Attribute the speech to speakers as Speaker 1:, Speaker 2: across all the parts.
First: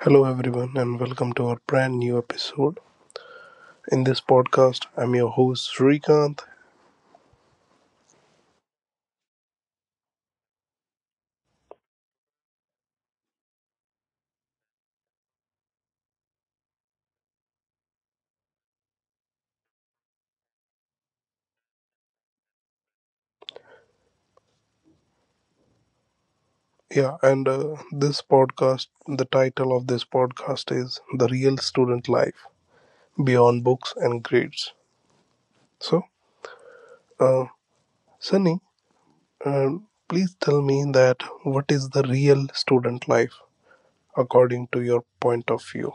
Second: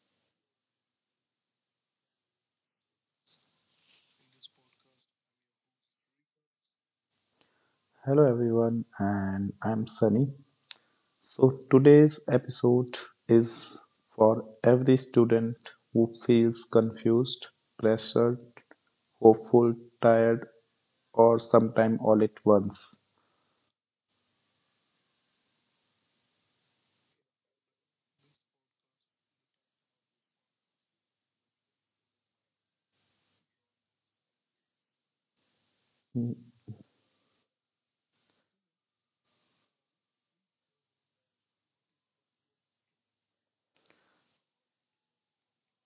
Speaker 1: Hello, everyone, and welcome to our brand new episode. In this podcast, I'm your host, Srikanth.
Speaker 2: Hello everyone, and I'm Sunny. So today's episode is for every student who feels confused, pressured, hopeful, tired, or sometime all at once.
Speaker 1: Yeah, and This podcast, the title of this podcast is The Real Student Life Beyond Books and Grades. So, uh, Sunny, uh, please tell me that what is the real student life according to your point of view?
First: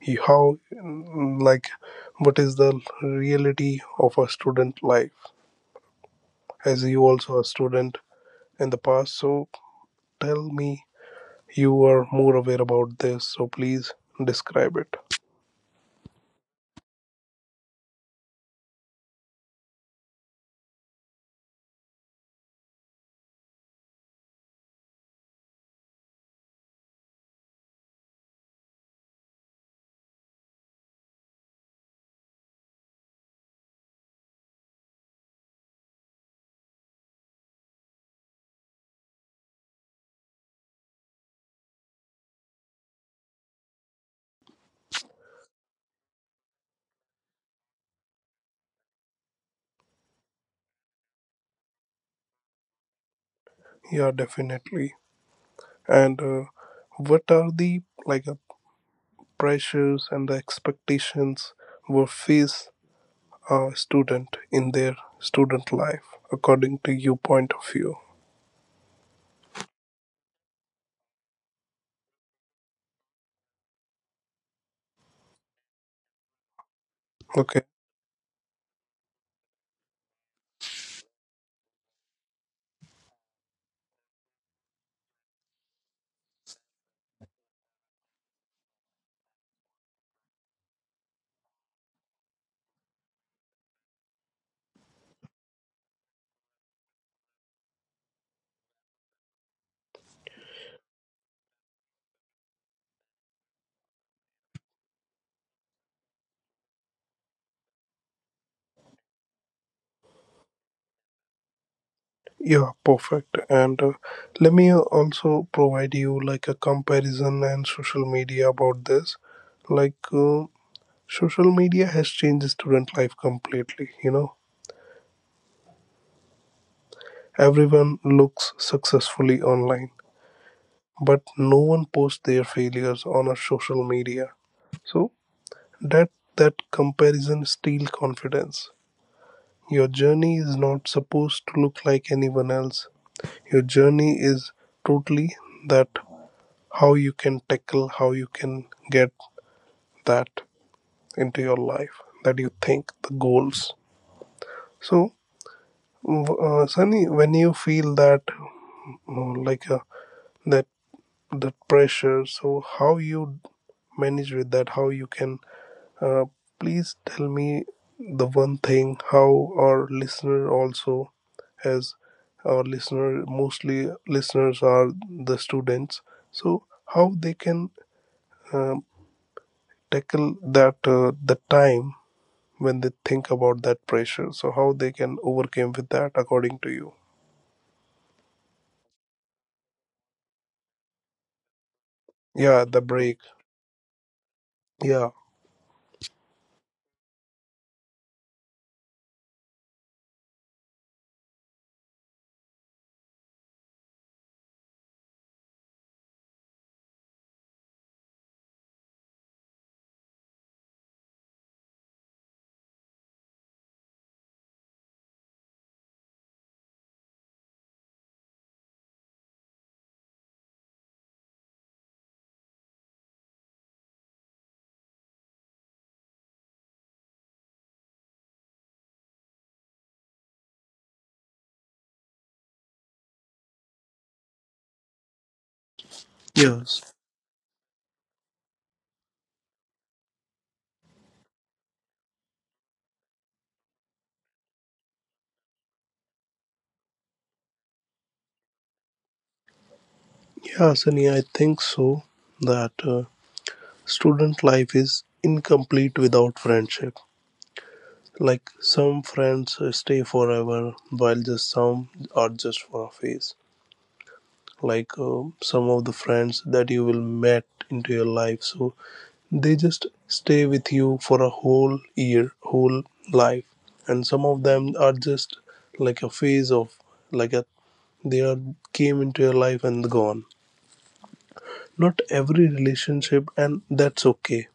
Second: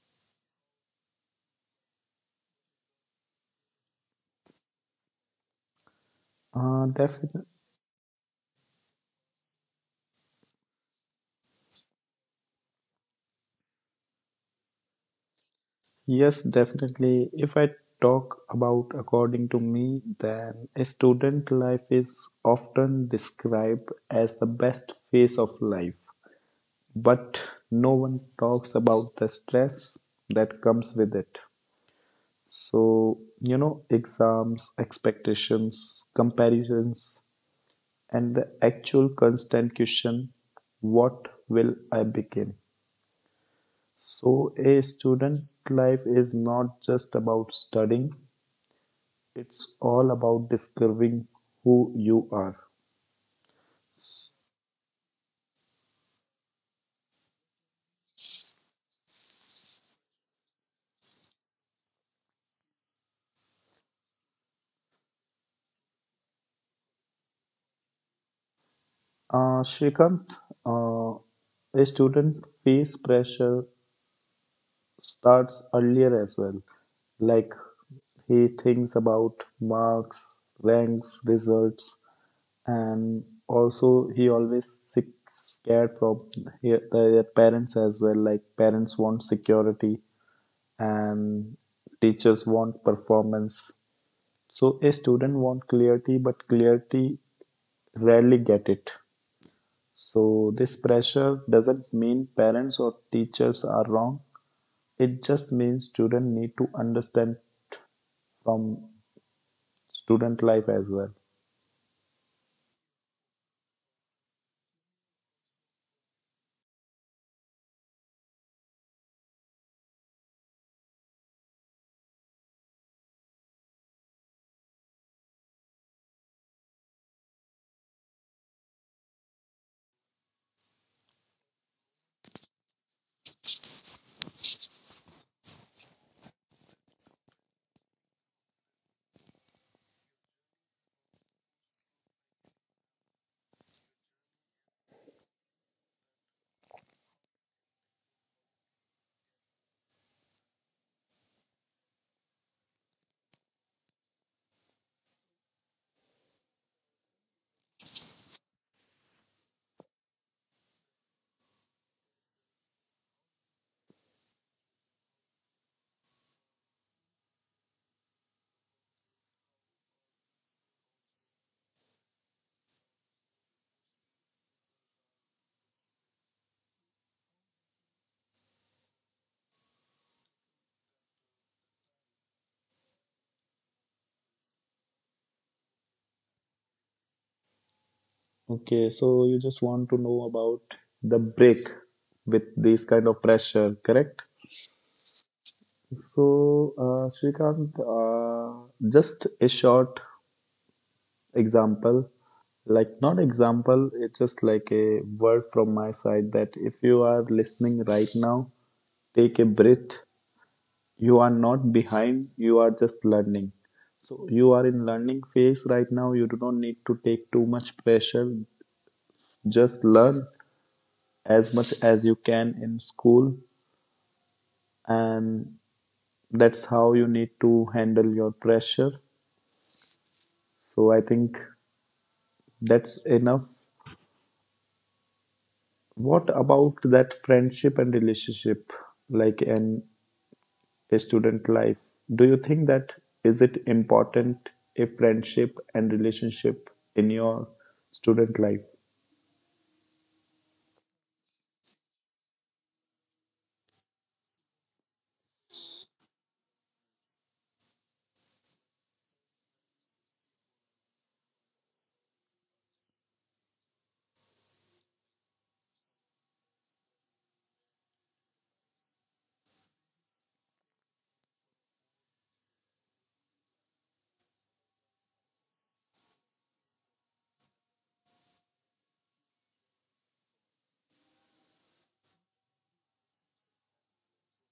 Speaker 1: You- How, mm, like, what is the reality of a student life? As
Speaker 2: Uh,
Speaker 1: you also
Speaker 2: definitely,
Speaker 1: a student in the past, so tell me you are more aware about this, so please describe it.
Speaker 2: yes, Definitely. If I talk about according to me, then a student life is often described as the best phase of life, but no one talks about the stress that comes with it. So you know, exams, expectations, comparisons, and the actual constant question, what will I become? So a student life is not just about studying, it's all about discovering who you are.
Speaker 1: Yeah, definitely. And What are the pressures and the expectations will face a student in their student life according to your point of view?
Speaker 2: Shrikant, uh, a student face pressure starts earlier as well.
Speaker 1: Okay.
Speaker 2: Like, he thinks about marks, ranks, results, and also he always scared from their parents as well. Like, parents want security and teachers want performance. So a student want clarity, but clarity rarely get it. So this pressure doesn't mean parents or teachers are wrong. It just means students need to understand from student life as well.
Speaker 1: Yeah, perfect. And Let me also provide you like a comparison and social media about this. Like uh, Social media has changed student life completely, you know. Everyone looks successfully online, but no one posts their failures on a social media. So that that comparison steals confidence. Your journey is not supposed to look like anyone else. Your journey is totally that how you can tackle, how you can get that into your life that you think the goals. So, Sunny, when you feel that uh, like a, that that pressure, so how you manage with that, how you can uh, please tell me the one thing how our listener also has, our listener, mostly listeners are the students, so how they can um, tackle that, the time when they think about that pressure, so how they can overcome with that according to you.
Speaker 2: Okay, so you just want to know about the break with
Speaker 1: Yeah, the
Speaker 2: this kind
Speaker 1: break,
Speaker 2: of pressure, correct?
Speaker 1: yeah.
Speaker 2: So, Shrikant, just a short example, like not example, it's just like a word from my side that if you are listening right now, take a breath. You are not behind, you are just learning. So you are in learning phase right now. You do not need to take too much pressure. Just learn as much as you can in school, and that's how you need to handle your pressure. So I think that's enough. What about
Speaker 1: Yes.
Speaker 2: that friendship and relationship? Like, in a student life, do you think that is it important, a friendship and relationship in your student life?
Speaker 1: Yeah sunny i think so that uh, Student life is incomplete without friendship. Like some friends stay forever, while just some are just for a phase. Some of the friends that you will met into your life, so they just stay with you for a whole year, whole life, and some of them are just like a phase of like a they are came into your life and gone. Not every relationship, and that's okay.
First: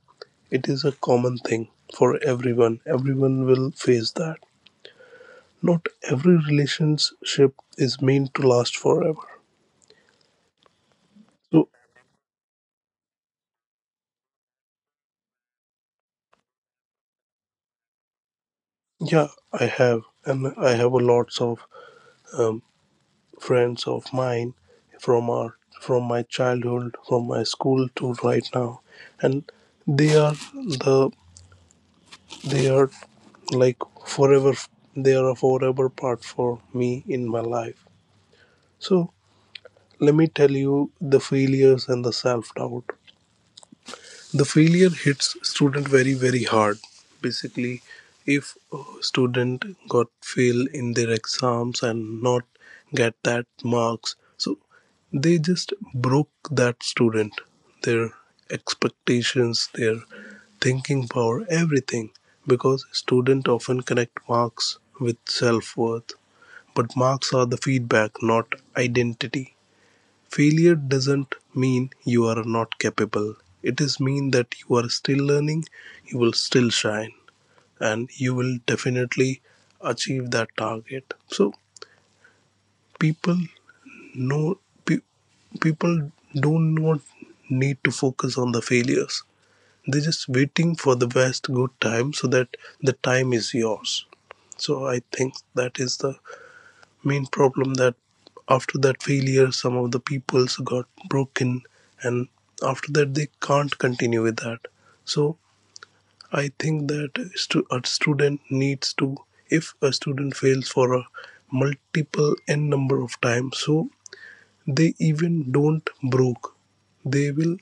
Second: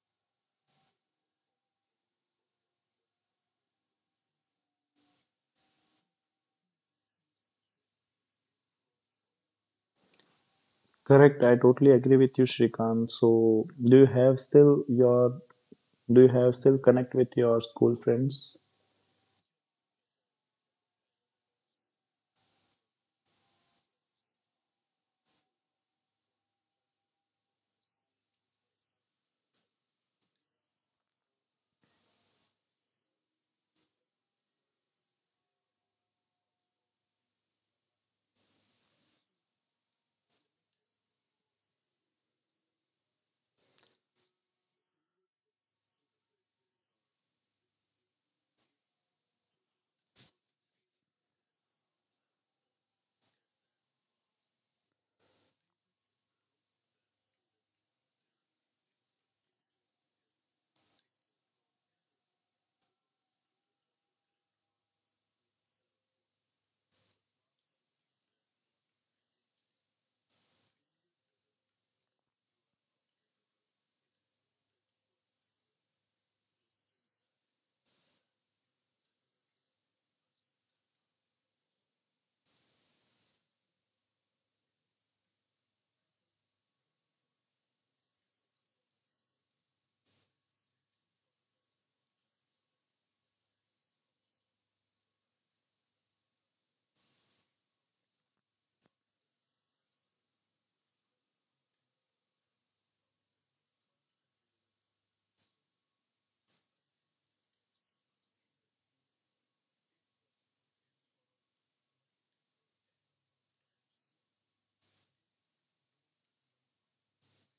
Speaker 1: It is a common thing for everyone. Everyone will face that. Not every relationship is meant to last forever.
Speaker 2: Correct, I
Speaker 1: So,
Speaker 2: totally agree with you, Shrikant. So do you have still your, do you have still connect with your school friends?
Speaker 1: yeah, I have, and I have a lots of um, friends of mine from our from my childhood, from my school to right now, and they are the they are like forever. They are a forever part for me in my life. So let me tell you the failures and the self doubt. The failure hits student very hard. Basically, if a student got fail in their exams and not get that marks, so they just broke that student, their expectations, their thinking power, everything. Because student often connect marks with self worth, but marks are the feedback, not identity. Failure doesn't mean you are not capable. It is mean that you are still learning, you will still shine, and you will definitely achieve that target. So people know, pe- people don't not need to focus on the failures. They're just waiting for the best good time, so that the time is yours. So I think that is the main problem that after that failure some of the peoples got broken and after that they can't continue with that. So I think that a student needs to, if a student fails for a multiple n number of times, so they even don't broke, they will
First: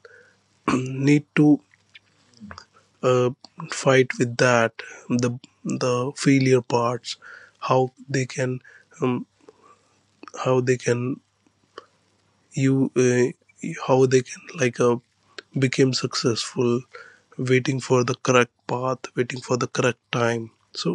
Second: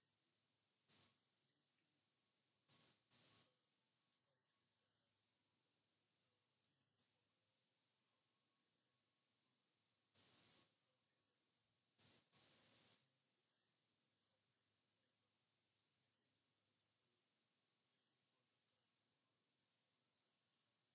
Speaker 1: need to uh, fight with that, the the failure parts, how they can um, how they can you how they can became successful, waiting for the correct path, waiting for the correct time. So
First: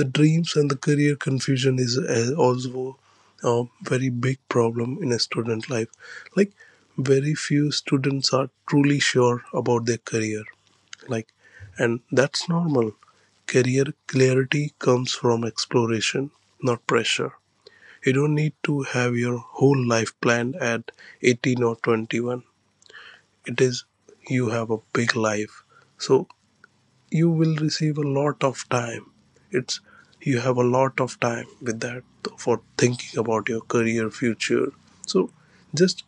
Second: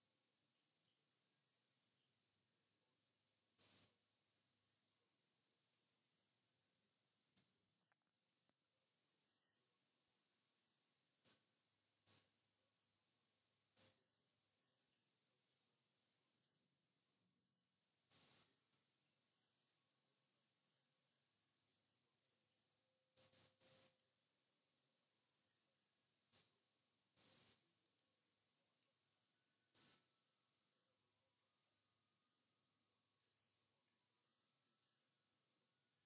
Speaker 1: the dreams and the career confusion is also a very big problem in a student life. Like very few students are truly sure about their career, like, and that's normal. Career clarity comes from exploration, not pressure. You don't need to have your whole life planned at 18 or 21. It is you have a big life. So you will receive a lot of time. It's you have a lot of time with that for thinking about your career future. So just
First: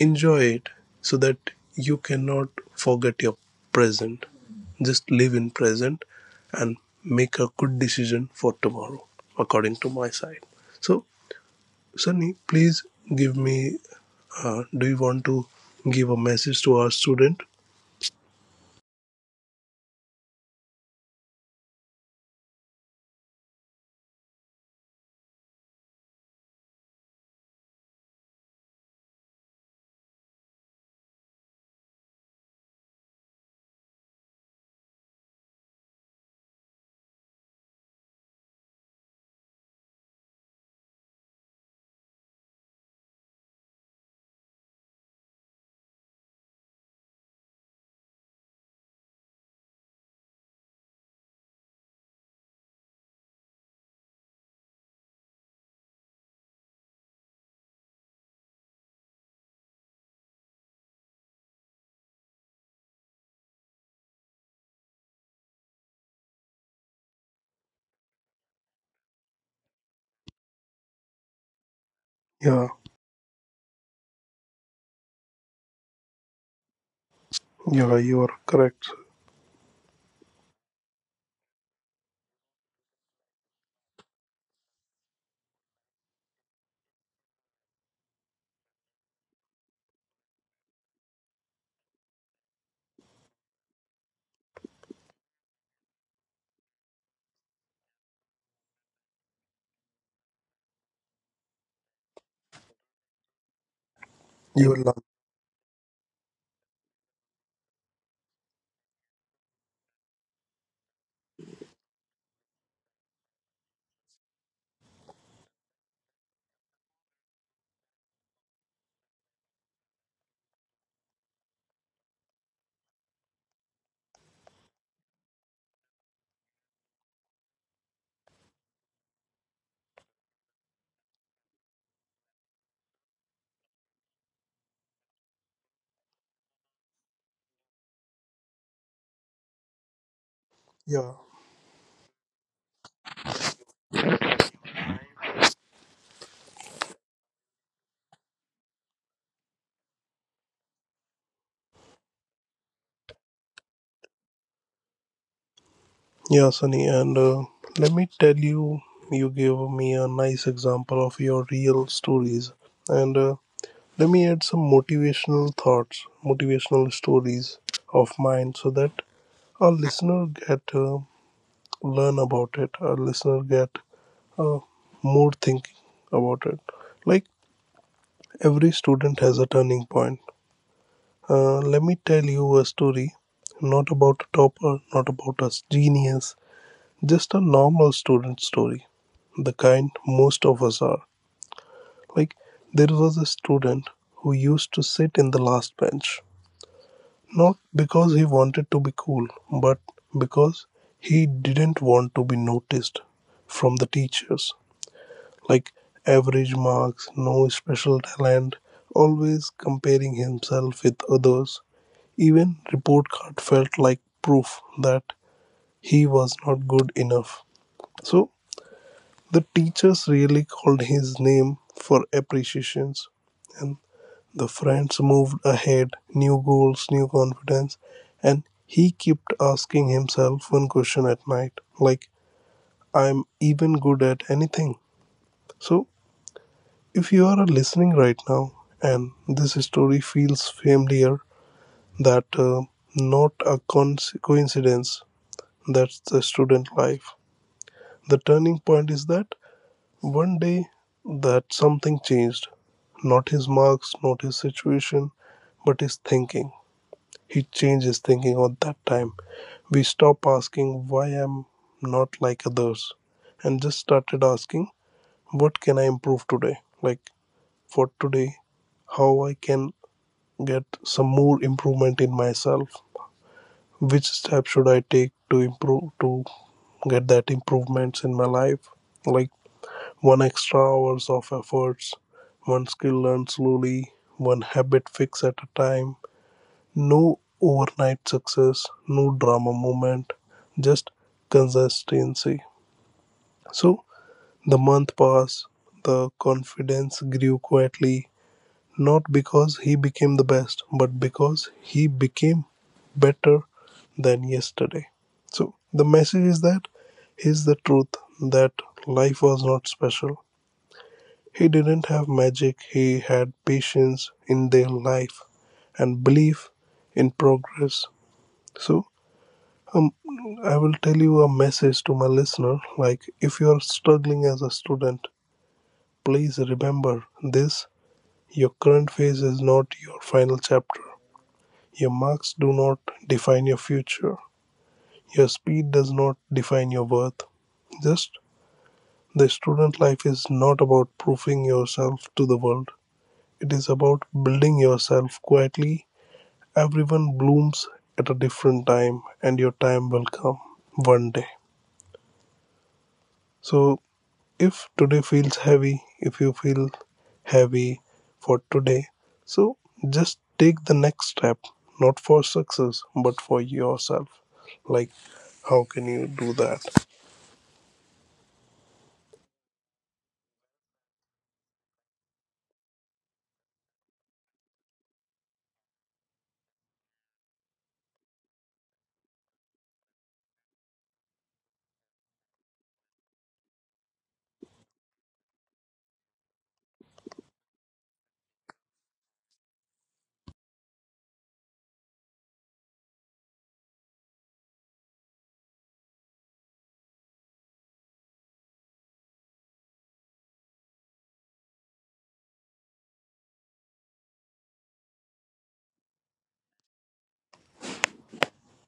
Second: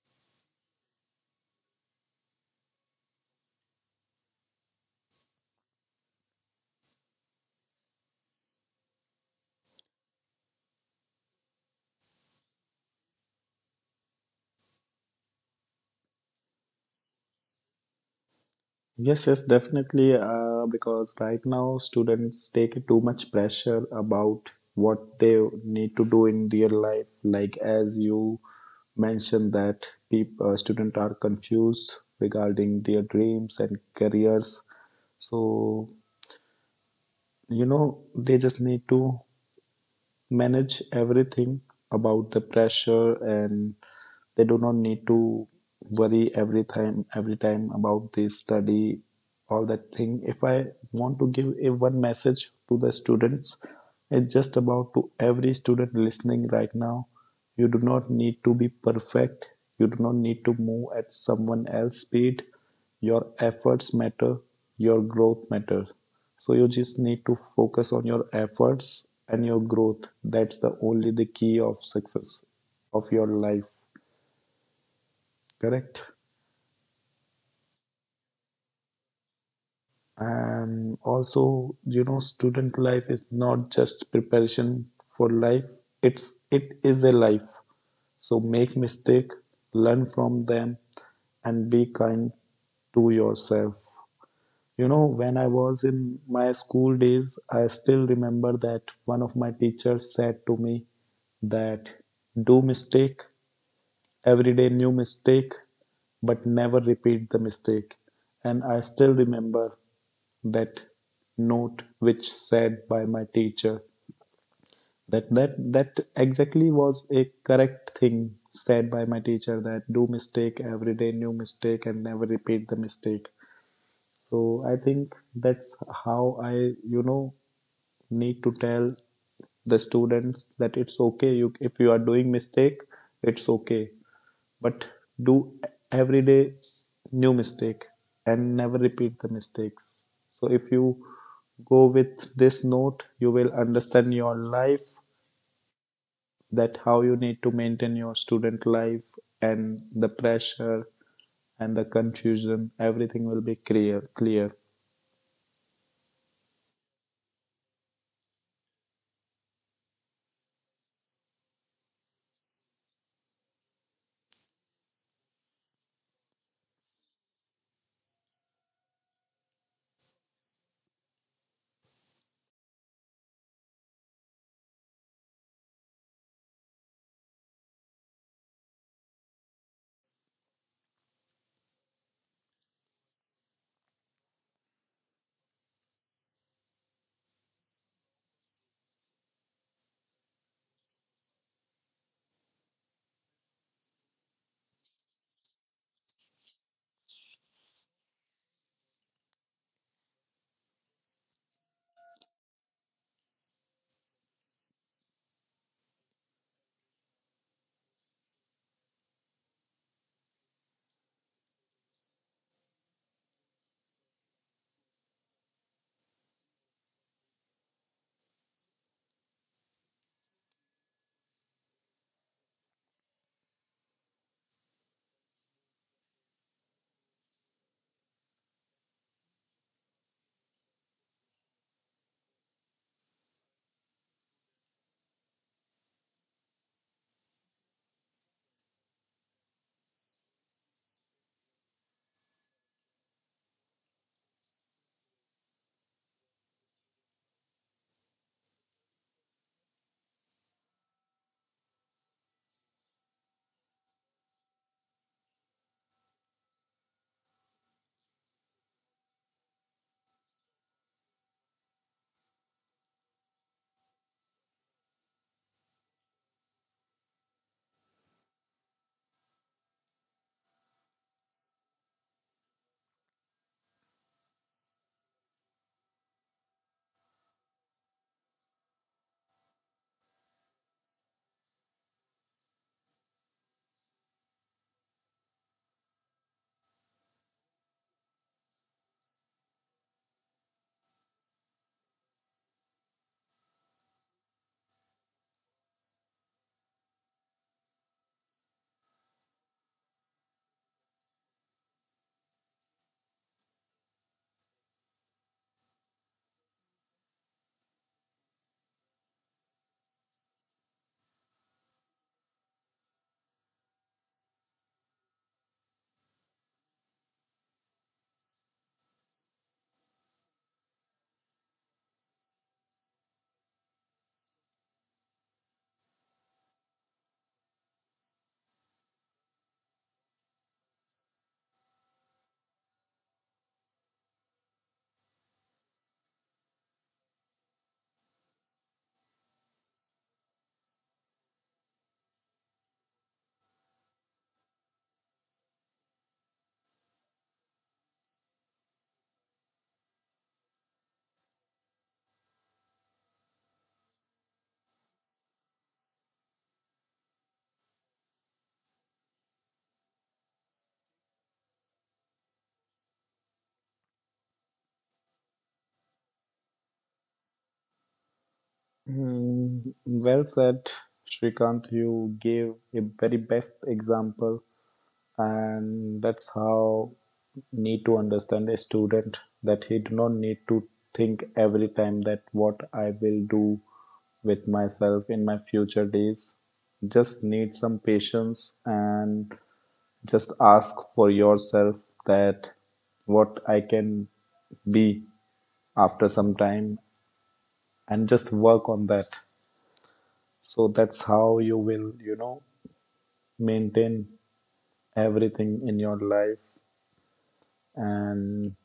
Speaker 1: enjoy it so that you cannot forget your present. Just live in present and make a good decision for tomorrow according to my side. So Sunny, please give me. Do you want to give a message to our student?
Speaker 2: Yes, yes, definitely. Because right now students take too much pressure about what they need to do in their life. Like as you mentioned that people, students are confused regarding their dreams and careers. So you know, they just need to manage everything about the pressure, and they do not need to worry every time about the study, all that thing. If I want to give a one message to the students, it's just about, to every student listening right now, you do not need to be perfect, you do not need to move at someone else's speed. Your efforts matter, your growth matters. So you just need to focus on your efforts and your growth. That's the only the key of success
Speaker 1: Yeah,
Speaker 2: of your life. Correct.
Speaker 1: yeah, you are correct.
Speaker 2: And also, you know, student life is not just preparation for life, it is a life. So make mistake, learn from them, and be kind to yourself. You know, when I was in my school days, I still remember that one of my teachers said to me that do mistake, every day
Speaker 1: You
Speaker 2: new
Speaker 1: are.
Speaker 2: mistake, but never repeat the mistake. And I still remember that note which said by my teacher, that exactly was a correct thing said by my teacher, that do mistake, every day new mistake, and never repeat the mistake. So I think that's how I, you know, need to tell the students that it's okay, you, if you are doing mistake, it's okay, but do every day new mistake and never repeat the mistakes. So if you
Speaker 1: Yeah,
Speaker 2: go with this note, you will understand your life, that how you need to maintain your student life, and the pressure and the confusion, everything will be clear.
Speaker 1: yeah, Sunny. And Let me tell you, you gave me a nice example of your real stories. And Let me add some motivational thoughts, motivational stories of mine, so that our listener get learn about it. Our listener get uh, more thinking about it. Like every student has a turning point. Let me tell you a story, not about a topper, not about a genius, just a normal student story, the kind most of us are. Like, there was a student who used to sit in the last bench, not because he wanted to be cool, but because he didn't want to be noticed from the teachers. Like average marks, no special talent, always comparing himself with others. Even report card felt like proof that he was not good enough. So the teachers really called his name for appreciations, and the friends moved ahead, new goals, new confidence, and he kept asking himself one question at night, like, I'm even good at anything. So if you are listening right now and this story feels familiar, that not a coincidence, that's the student life. The turning point is that one day that something changed. Not his marks, not his situation, but his thinking. He changed his thinking at that time. We stopped asking why I'm not like others and just started asking, what can I improve today? Like, for today, how I can get some more improvement in myself, which step should I take to improve to get that improvements in my life, like one extra hours of efforts, one skill learned slowly, one habit fix at a time, no overnight success, no drama moment, just consistency. So the month passed, the confidence grew quietly. Not because he became the best, but because he became better than yesterday. So the message is that here's the truth that life was not special. He didn't have magic, he had patience in their life and belief in progress. So um, I will tell you a message to my listener, like, if you are struggling as a student, please remember this. Your current phase is not your final chapter. Your marks do not define your future. Your speed does not define your worth. Just the student life is not about proving yourself to the world. It is about building yourself quietly. Everyone blooms at a different time, and your time will come one day. So, if today feels heavy, if you feel heavy for today, so just take the next step, not for success, but for yourself. Like, how can you do that?
Speaker 2: Mm, well said, Shrikant. You gave a very best example, and that's how need to understand a student, that he do not need to think every time that what I will do with myself in my future days. Just need some patience and just ask for yourself that what I can be after some time, and just work on that. So that's how you will, you know, maintain everything in your life. And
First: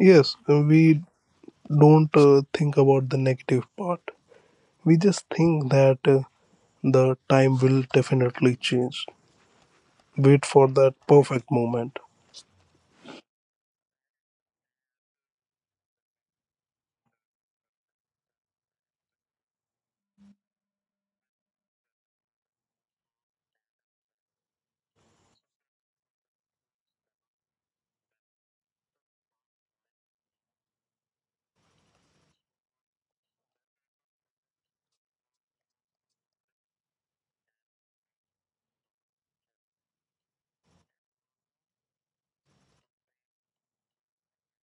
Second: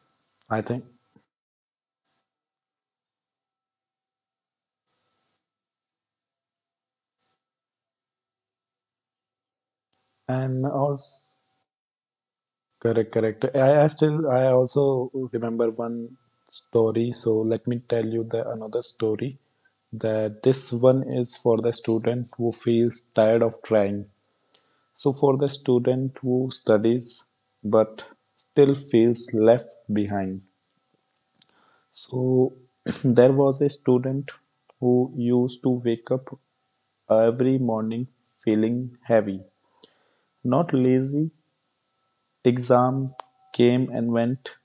Speaker 1: Yes,
Speaker 2: I think,
Speaker 1: we don't think about the negative part. We just think that the time will definitely change. Wait
Speaker 2: and
Speaker 1: for that
Speaker 2: also,
Speaker 1: perfect moment.
Speaker 2: correct, correct. I still, I also remember one story. So let me tell you the another story. That this one is for the student who feels tired of trying. So for the student who studies but still feels left behind. So there was a student who used to wake up every morning feeling heavy, not lazy. Exam came and went.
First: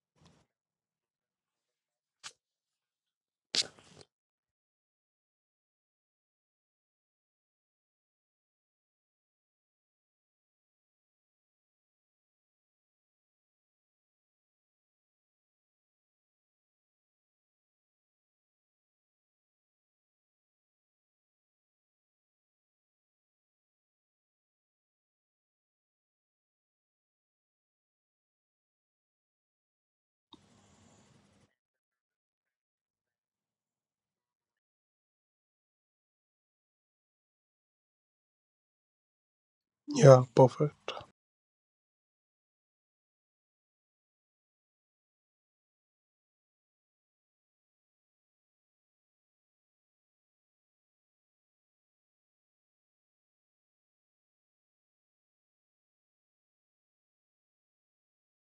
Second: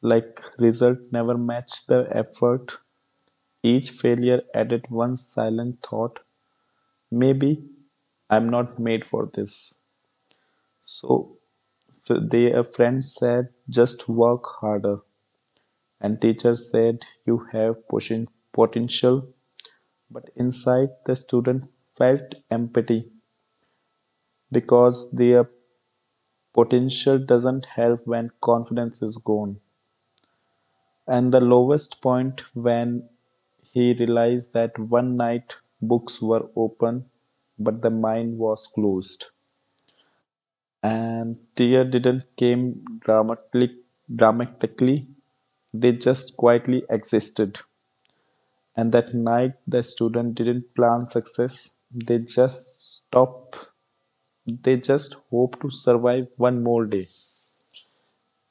Speaker 2: Like, result never matched the effort, each failure added one silent thought: maybe I'm not made for this. So f- they a friend said just work harder, and teacher said you have potential, but inside the student felt empty because their potential doesn't help when confidence is gone. And the lowest point, when he realized that one night books were open but the mine was closed,
Speaker 1: Yeah, perfect.
Speaker 2: and tear didn't came dramatically dramatically, they just quietly existed. And that night the student didn't plan success, they just stop, they just hope to survive one more day.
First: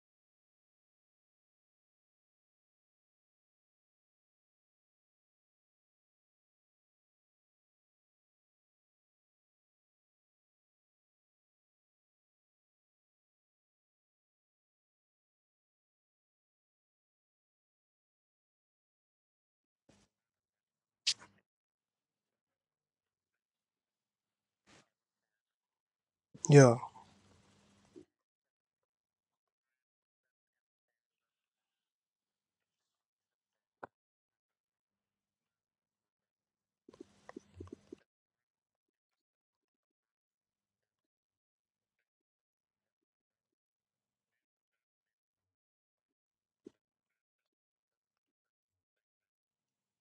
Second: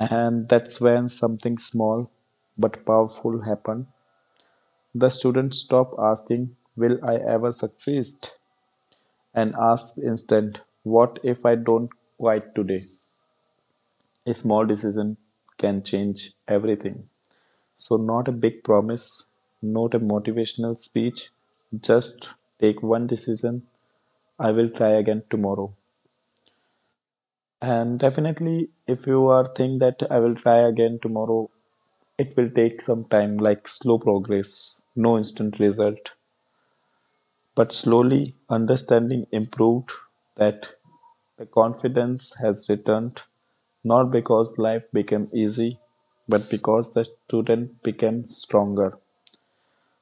Speaker 2: And that's when something small but powerful happened. The students stop asking "Will I ever succeed," and ask instead, "What if I don't quit today?" A small decision can change everything. So not a big promise, not a motivational speech, just take one decision, I will try again tomorrow.
Speaker 1: Yeah,
Speaker 2: And definitely, if you are think that I will try again tomorrow, it will take some time, like slow progress, no instant result. But slowly, understanding improved, that the confidence has returned, not because life became easy, but because the student became stronger.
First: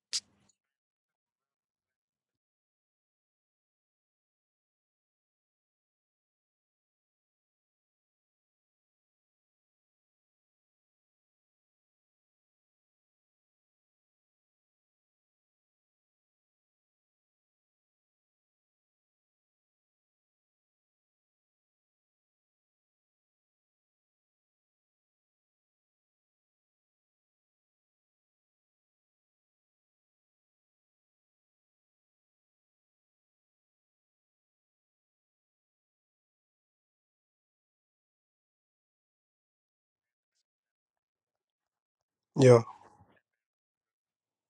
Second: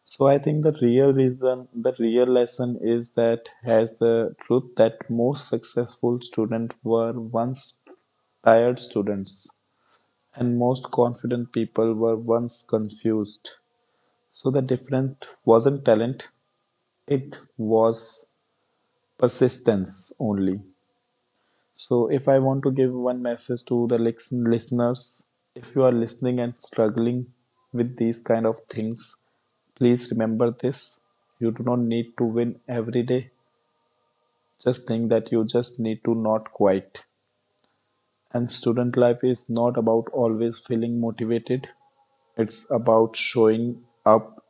Speaker 2: So I think the real reason, the real lesson is that, has the truth, that most successful students were once tired students, and most confident people were once confused. So the difference wasn't talent, it was persistence only. So, if I want to give one message to the listeners, if you are listening and struggling with these kind of things, please remember this. You do not need to win every day. Just think that you just need to not quit. And student life is not about always feeling motivated,
Speaker 1: yeah,
Speaker 2: it's about showing up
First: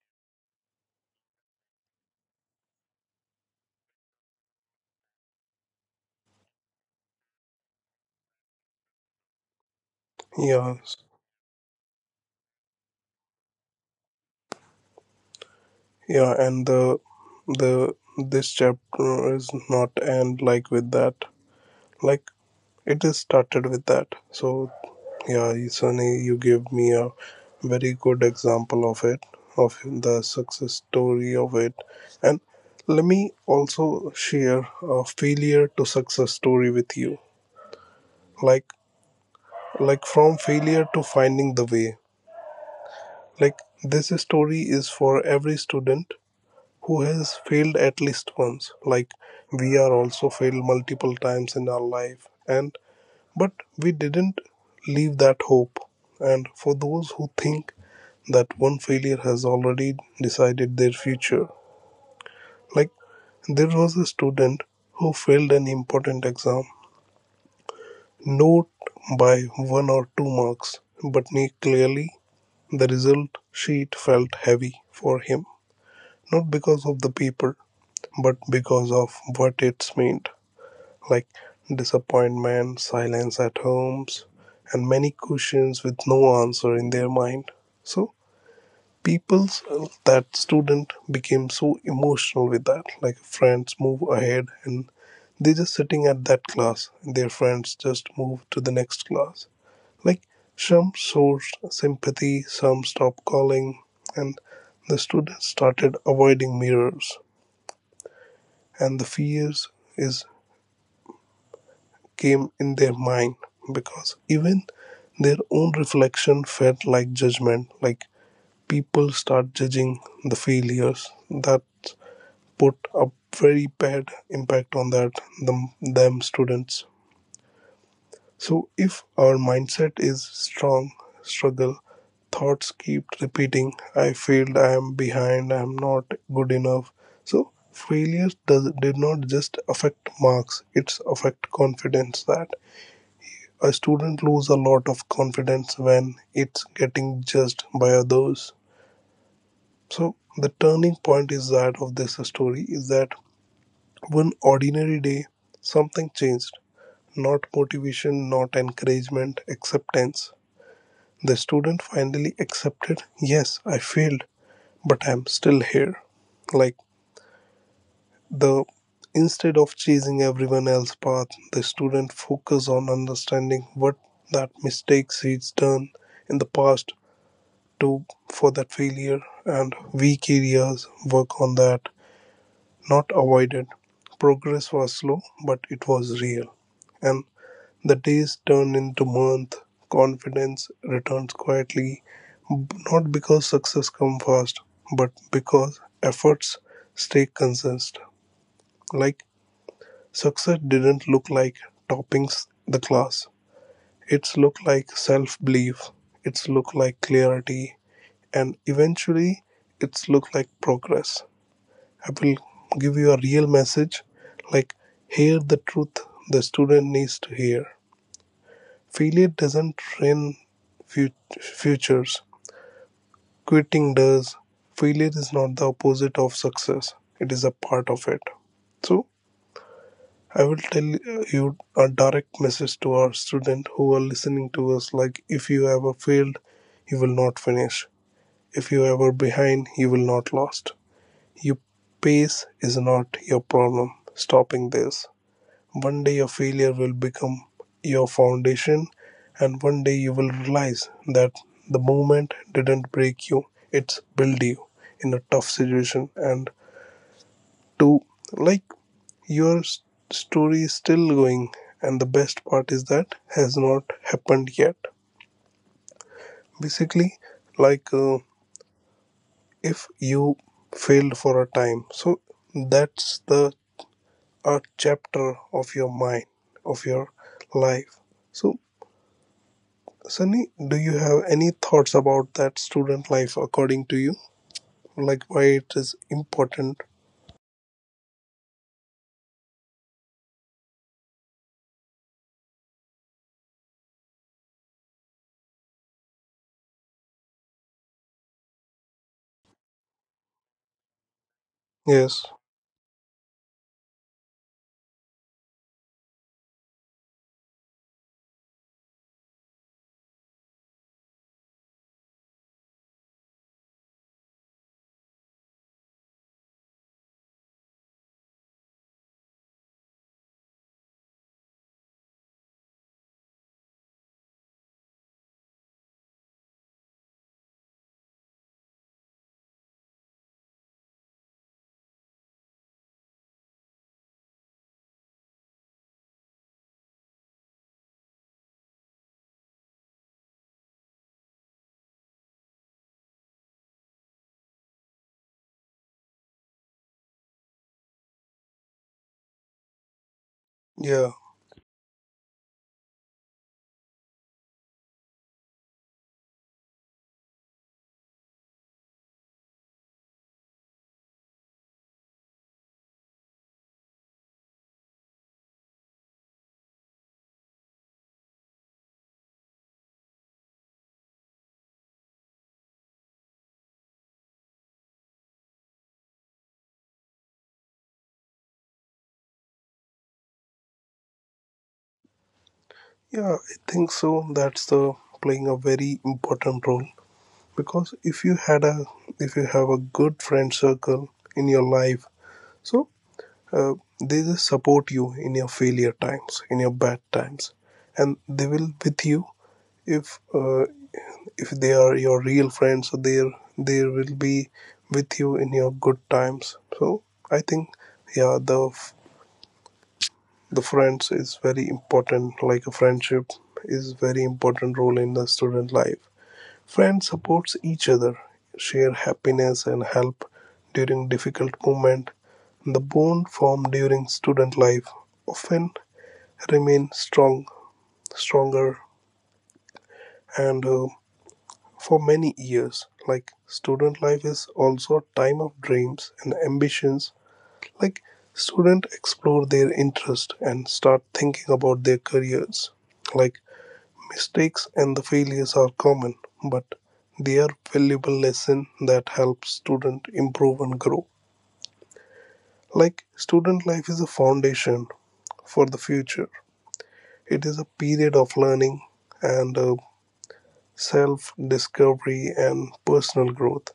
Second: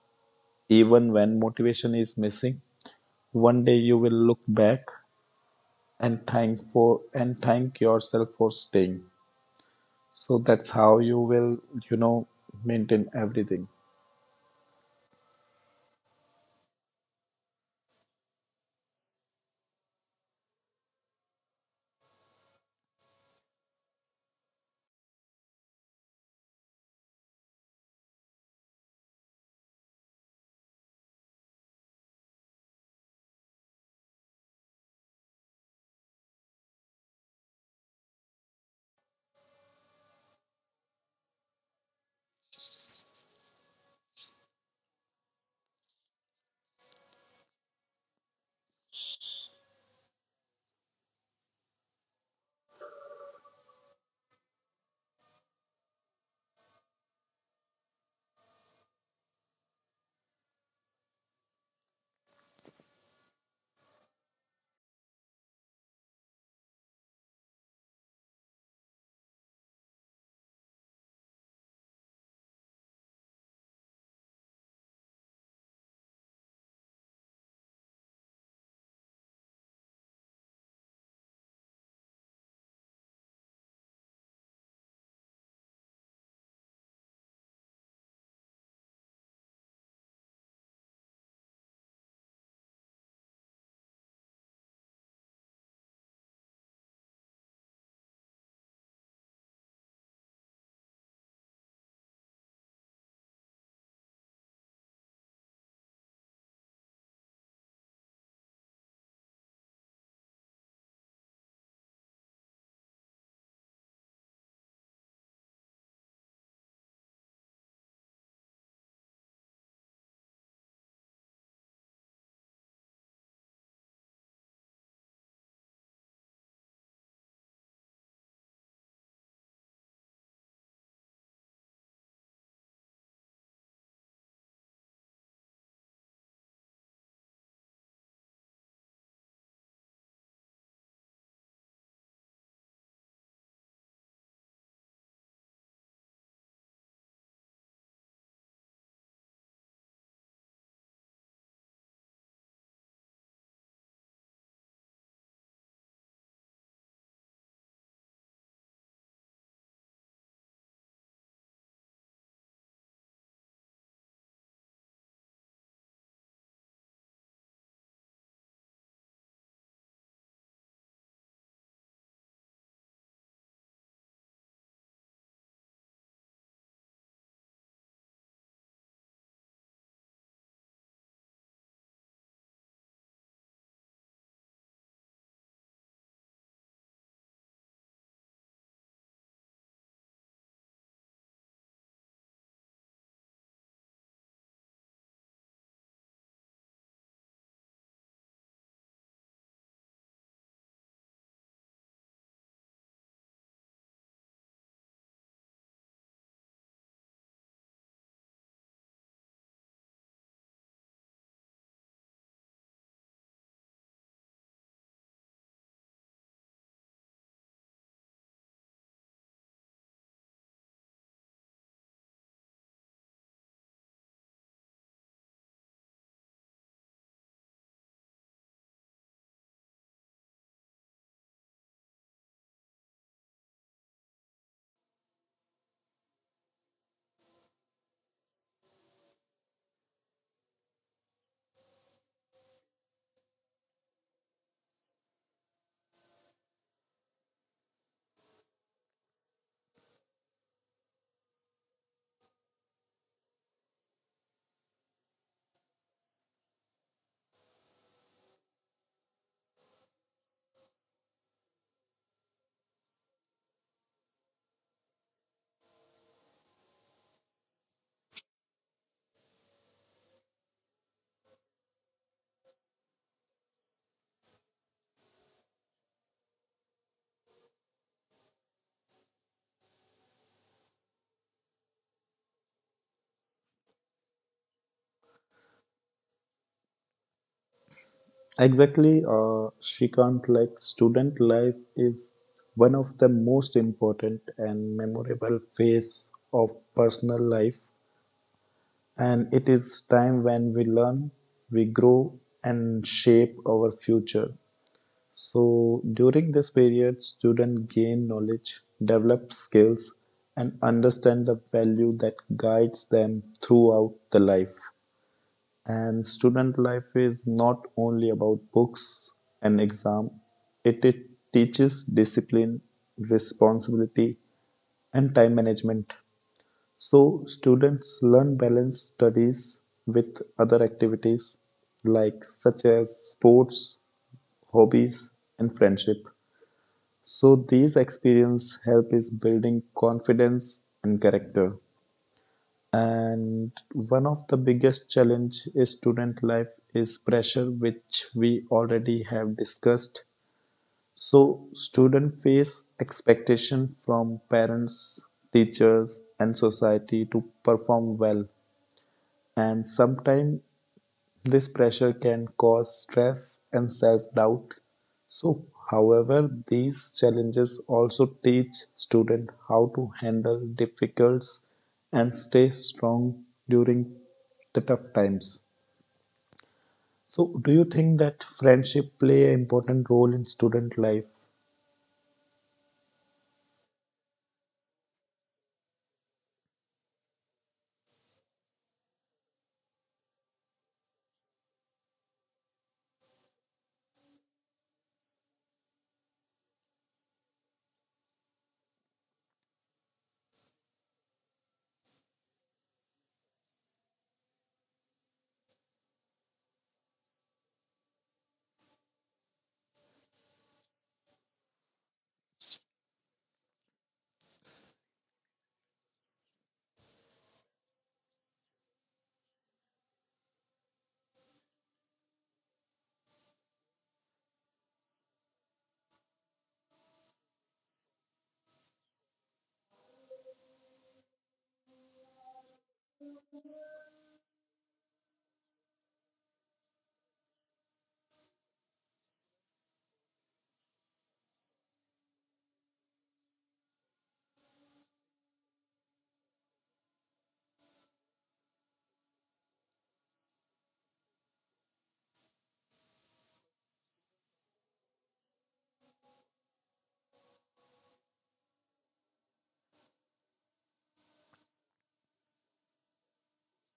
Speaker 2: even when motivation is missing. One day you will look back and thank for, and thank yourself for staying. So that's
Speaker 1: yeah,
Speaker 2: how you will, you know, maintain everything.
Speaker 1: yeah. And the this chapter is not end like with that. Like it is started with that. So yeah, Sunny, you gave me a very good example of it, of the success story of it. And let me also share a failure to success story with you. Like like from failure to finding the way. Like this story is for every student who has failed at least once. Like we are also failed multiple times in our life. And but we didn't leave that hope. And for those who think that one failure has already decided their future, like there was a student who failed an important exam, not by one or two marks, but clearly the result sheet felt heavy for him, not because of the paper, but because of what it's meant. Like disappointment, silence at homes, and many questions with no answer in their mind. So people, that student became so emotional with that. Like friends move ahead and they're just sitting at that class. Their friends just move to the next class. Like some sourced sympathy, some stopped calling, and the students started avoiding mirrors. And the fears is came in their mind because even their own reflection felt like judgment, like people start judging the failures that put a very bad impact on that them students. So if our mindset is strong, struggle thoughts keep repeating, I failed, I am behind, I am not good enough. So failure does did not just affect marks, it's affect confidence, that a student loses a lot of confidence when it's getting judged by others. So the turning point is that of this story is that one ordinary day something changed. Not motivation, not encouragement, acceptance. The student finally accepted, yes, I failed, but I'm still here. Like the Instead of chasing everyone else's path, the student focused on understanding what that mistakes he's done in the past to for that failure and weak areas work on that, not avoided. Progress was slow, but it was real. And the days turned into month, confidence returns quietly, not because success comes fast but because efforts stay consistent. Like success didn't look like topping the class, it's look like self belief, it's look like clarity, and eventually it's look like progress. I will give you a real message. Like hear the truth the student needs to hear. Failure doesn't train futures, quitting does. Failure is not the opposite of success, it is a part of it. So I will tell you a direct message to our student who are listening to us. Like if you ever failed, you will not finish. If you ever behind, you will not lost. Your pace is not your problem. Stopping this. One day your failure will become your foundation, and one day you will realize that the moment didn't break you, it's built you in a tough situation. And two, like your story is still going, and the best part is that has not happened yet. Basically, like if you failed for a time, so that's the a chapter of your mind, of your life. So, Sunny, do you have any thoughts about that student life according to you? Like why it is important?
Speaker 2: Exactly, Shrikant, like student life is one of the most important and memorable phase of personal life. And it is time when we learn, we grow,
Speaker 1: Yes.
Speaker 2: and shape our future. So during this period, students gain knowledge, develop skills, and understand the value that guides them throughout the life. And student life is not only about books and exam, it teaches discipline, responsibility, and time management. So, students learn balance studies with other activities like such as sports, hobbies, and friendship. So, these experience help is building confidence and character. And one of the biggest challenge is student life is pressure, which we already have discussed.
Speaker 1: Yeah.
Speaker 2: So student face expectation from parents, teachers, and society to perform well, and sometimes this pressure can cause stress and self-doubt. So, however, these challenges also teach students how to handle difficulties and stay strong during the tough times. So, do you think that friendship play an important role in student life?
Speaker 1: Yeah, I think so. That's the playing a very important role, because if you have a good friend circle in your life, so uh, they just support you in your failure times, in your bad times, and they will with you if uh, if they are your real friends, so they will be with you in your good times. So I think, yeah, the friends is very important. Like a friendship is very important role in the student life. Friends supports each other, share happiness and help during difficult moment. The bond formed during student life often remain strong, stronger, and for many years. Like student life is also a time of dreams and ambitions. Like students explore their interest and start thinking about their careers. Like mistakes and the failures are common, but they are valuable lesson that helps student improve and grow. Like student life is a foundation for the future. It is a period of learning and self discovery and personal growth.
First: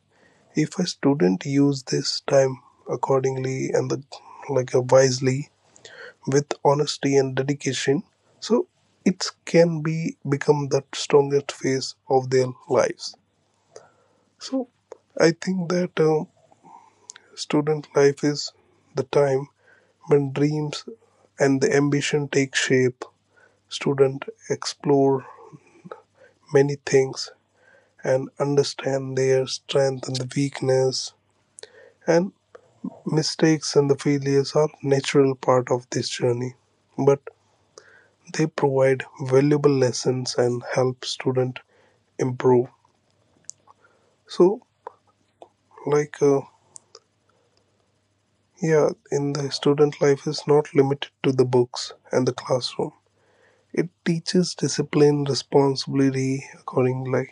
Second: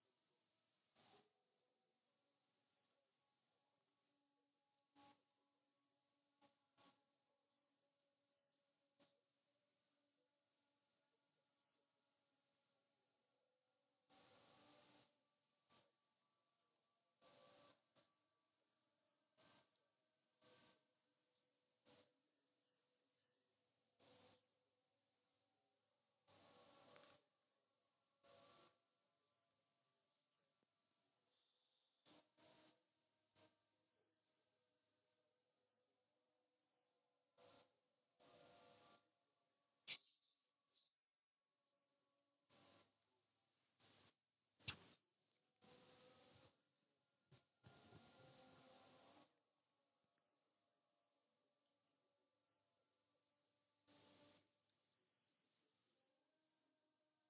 Speaker 1: If a student use this time accordingly and like wisely, with honesty and dedication, so it can be become the strongest phase of their lives. So I think that student life is the time when dreams and the ambition take shape. Student explore many things and understand their strength and the weakness, and mistakes and the failures are natural part of this journey, but they provide valuable lessons and help student improve. So, like, uh, yeah, in the student life is not limited to the books and the classroom. It teaches discipline, responsibility, accordingly.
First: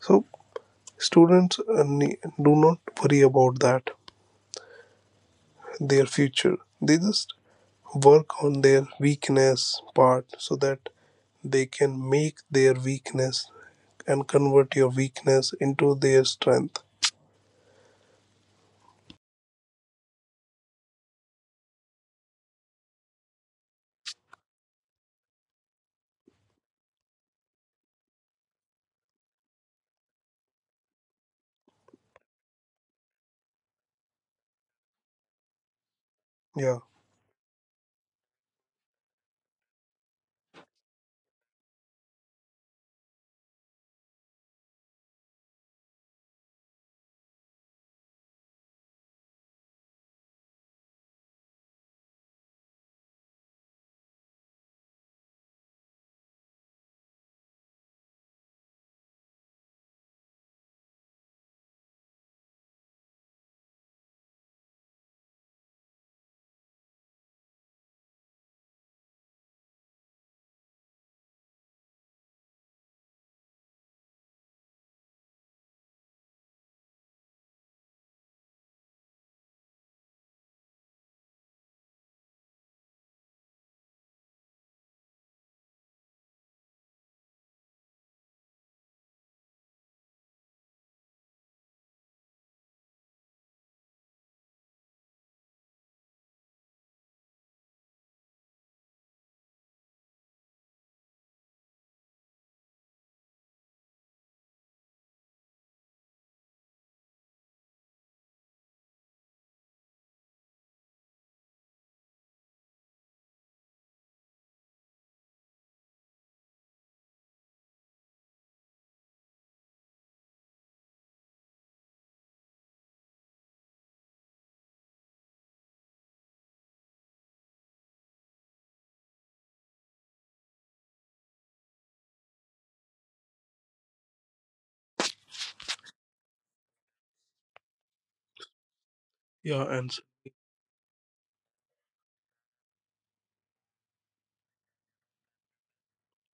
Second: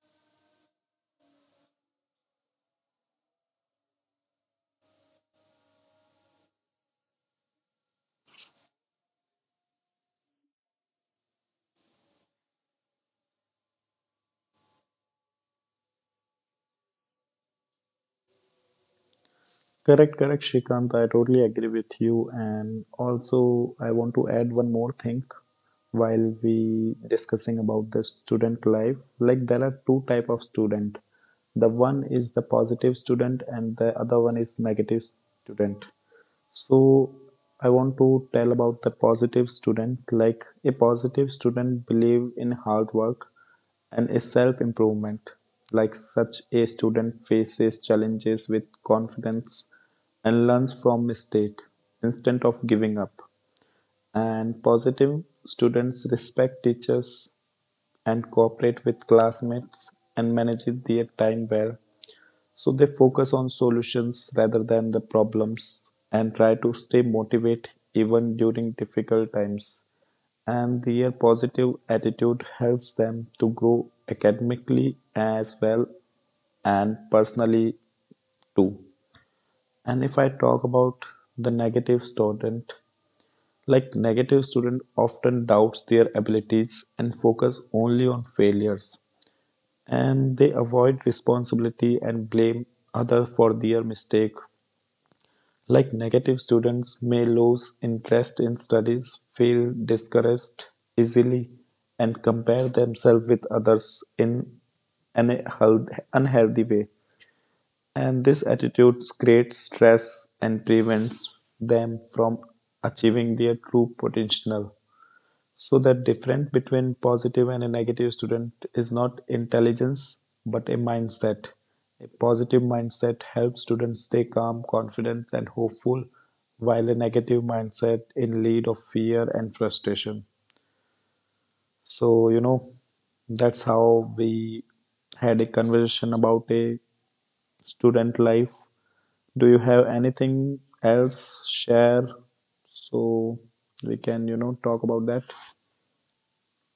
Speaker 1: So, students do not worry about that their future. They just work on their weakness part, so that they can make their weakness and convert your weakness into their strength.
Speaker 2: Correct, correct, Shrikant. I totally agree with you. And also, I want to add one more thing while we discussing about the student life. Like, there are two type of student. The one is the positive student, and the other one is negative student.
Speaker 1: Yeah,
Speaker 2: So I want to tell about the positive student. Like, a positive student believe in hard work and a self improvement. Like, such a student faces challenges with confidence and learns from mistake instead of giving up. And positive students respect teachers and cooperate with classmates and manage their time well. So they focus on solutions rather than the problems and try to stay motivated even during difficult times. And their positive attitude helps them to grow academically as well and personally too. And if I talk about the negative student, like, negative student often doubts their abilities and focus only on failures, and they avoid responsibility and blame other for their mistake. Like, negative students may lose interest in studies, feel discouraged easily, and compare themselves with others in an unhealthy way. And this attitude creates stress and prevents them from achieving their true potential. So that difference between positive and a negative student is not intelligence but a mindset. A positive mindset helps students stay calm, confident, and hopeful, while a negative mindset in lead of fear and frustration. So you know, that's how we had a conversation about a student life. Do you have
Speaker 1: yeah,
Speaker 2: anything
Speaker 1: and
Speaker 2: else share so we can you know talk about that?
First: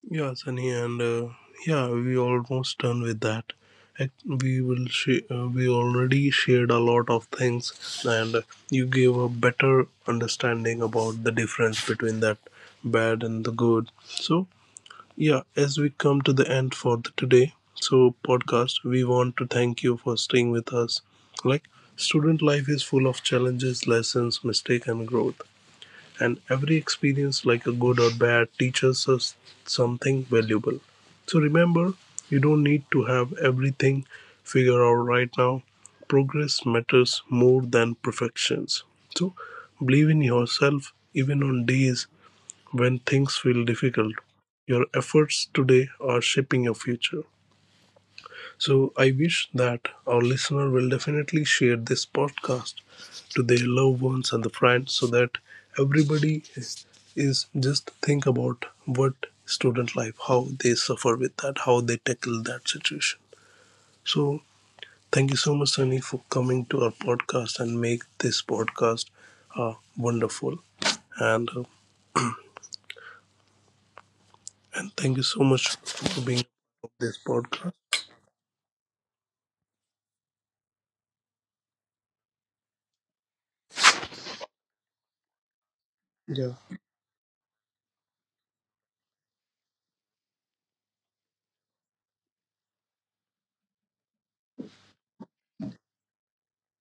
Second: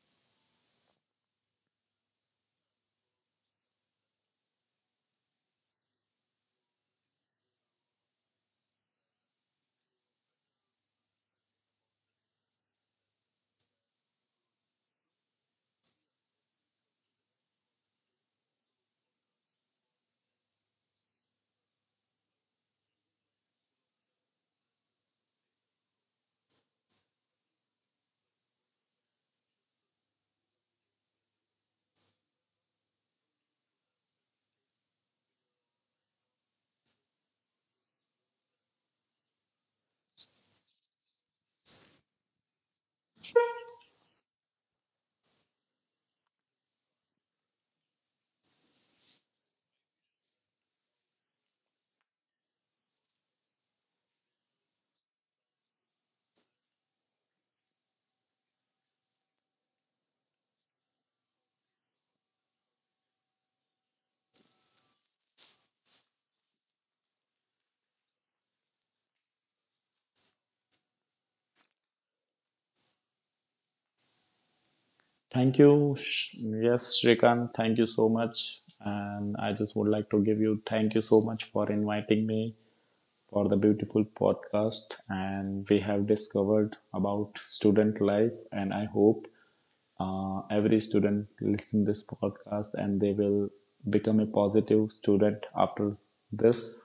Speaker 1: yeah, Sunny, and yeah, we almost done with that. We already shared a lot of things, and you gave a better understanding about the difference between that bad and the good. So yeah, as we come to the end for the today, so podcast, we want to thank you for staying with us. Like student life is full of challenges, lessons, mistake and growth. And every experience, like a good or bad, teaches us something valuable. So remember, you don't need to have everything figured out right now. Progress matters more than perfections. So believe in yourself even on days when things feel difficult. Your efforts today are shaping your future. So, I wish that our listener will definitely share this podcast to their loved ones and the friends, so that everybody is just think about what student life, how they suffer with that, how they tackle that situation. So, thank you so much, Sunny, for coming to our podcast and make this podcast wonderful. And uh, and thank you so
Speaker 2: Thank
Speaker 1: much
Speaker 2: you.
Speaker 1: for being
Speaker 2: Yes,
Speaker 1: on this
Speaker 2: Shrikant,
Speaker 1: podcast.
Speaker 2: thank you so much. And I just would like to give you thank you so much for inviting me for the beautiful podcast. And we have
Speaker 1: Yeah,
Speaker 2: discovered about student life. And I hope every student listen this podcast, and they will become a positive student after this.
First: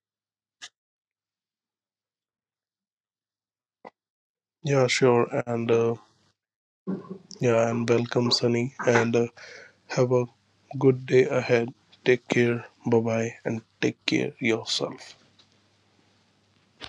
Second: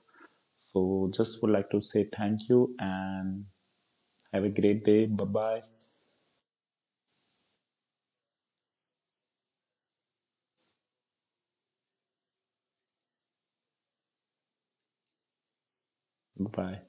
Speaker 2: So just would like to say thank you and have a great
Speaker 1: yeah,
Speaker 2: day. Bye
Speaker 1: sure,
Speaker 2: bye.
Speaker 1: and yeah, and welcome, Sunny, and have a good day ahead. Take care, bye bye, and take care yourself.
Speaker 2: Bye bye.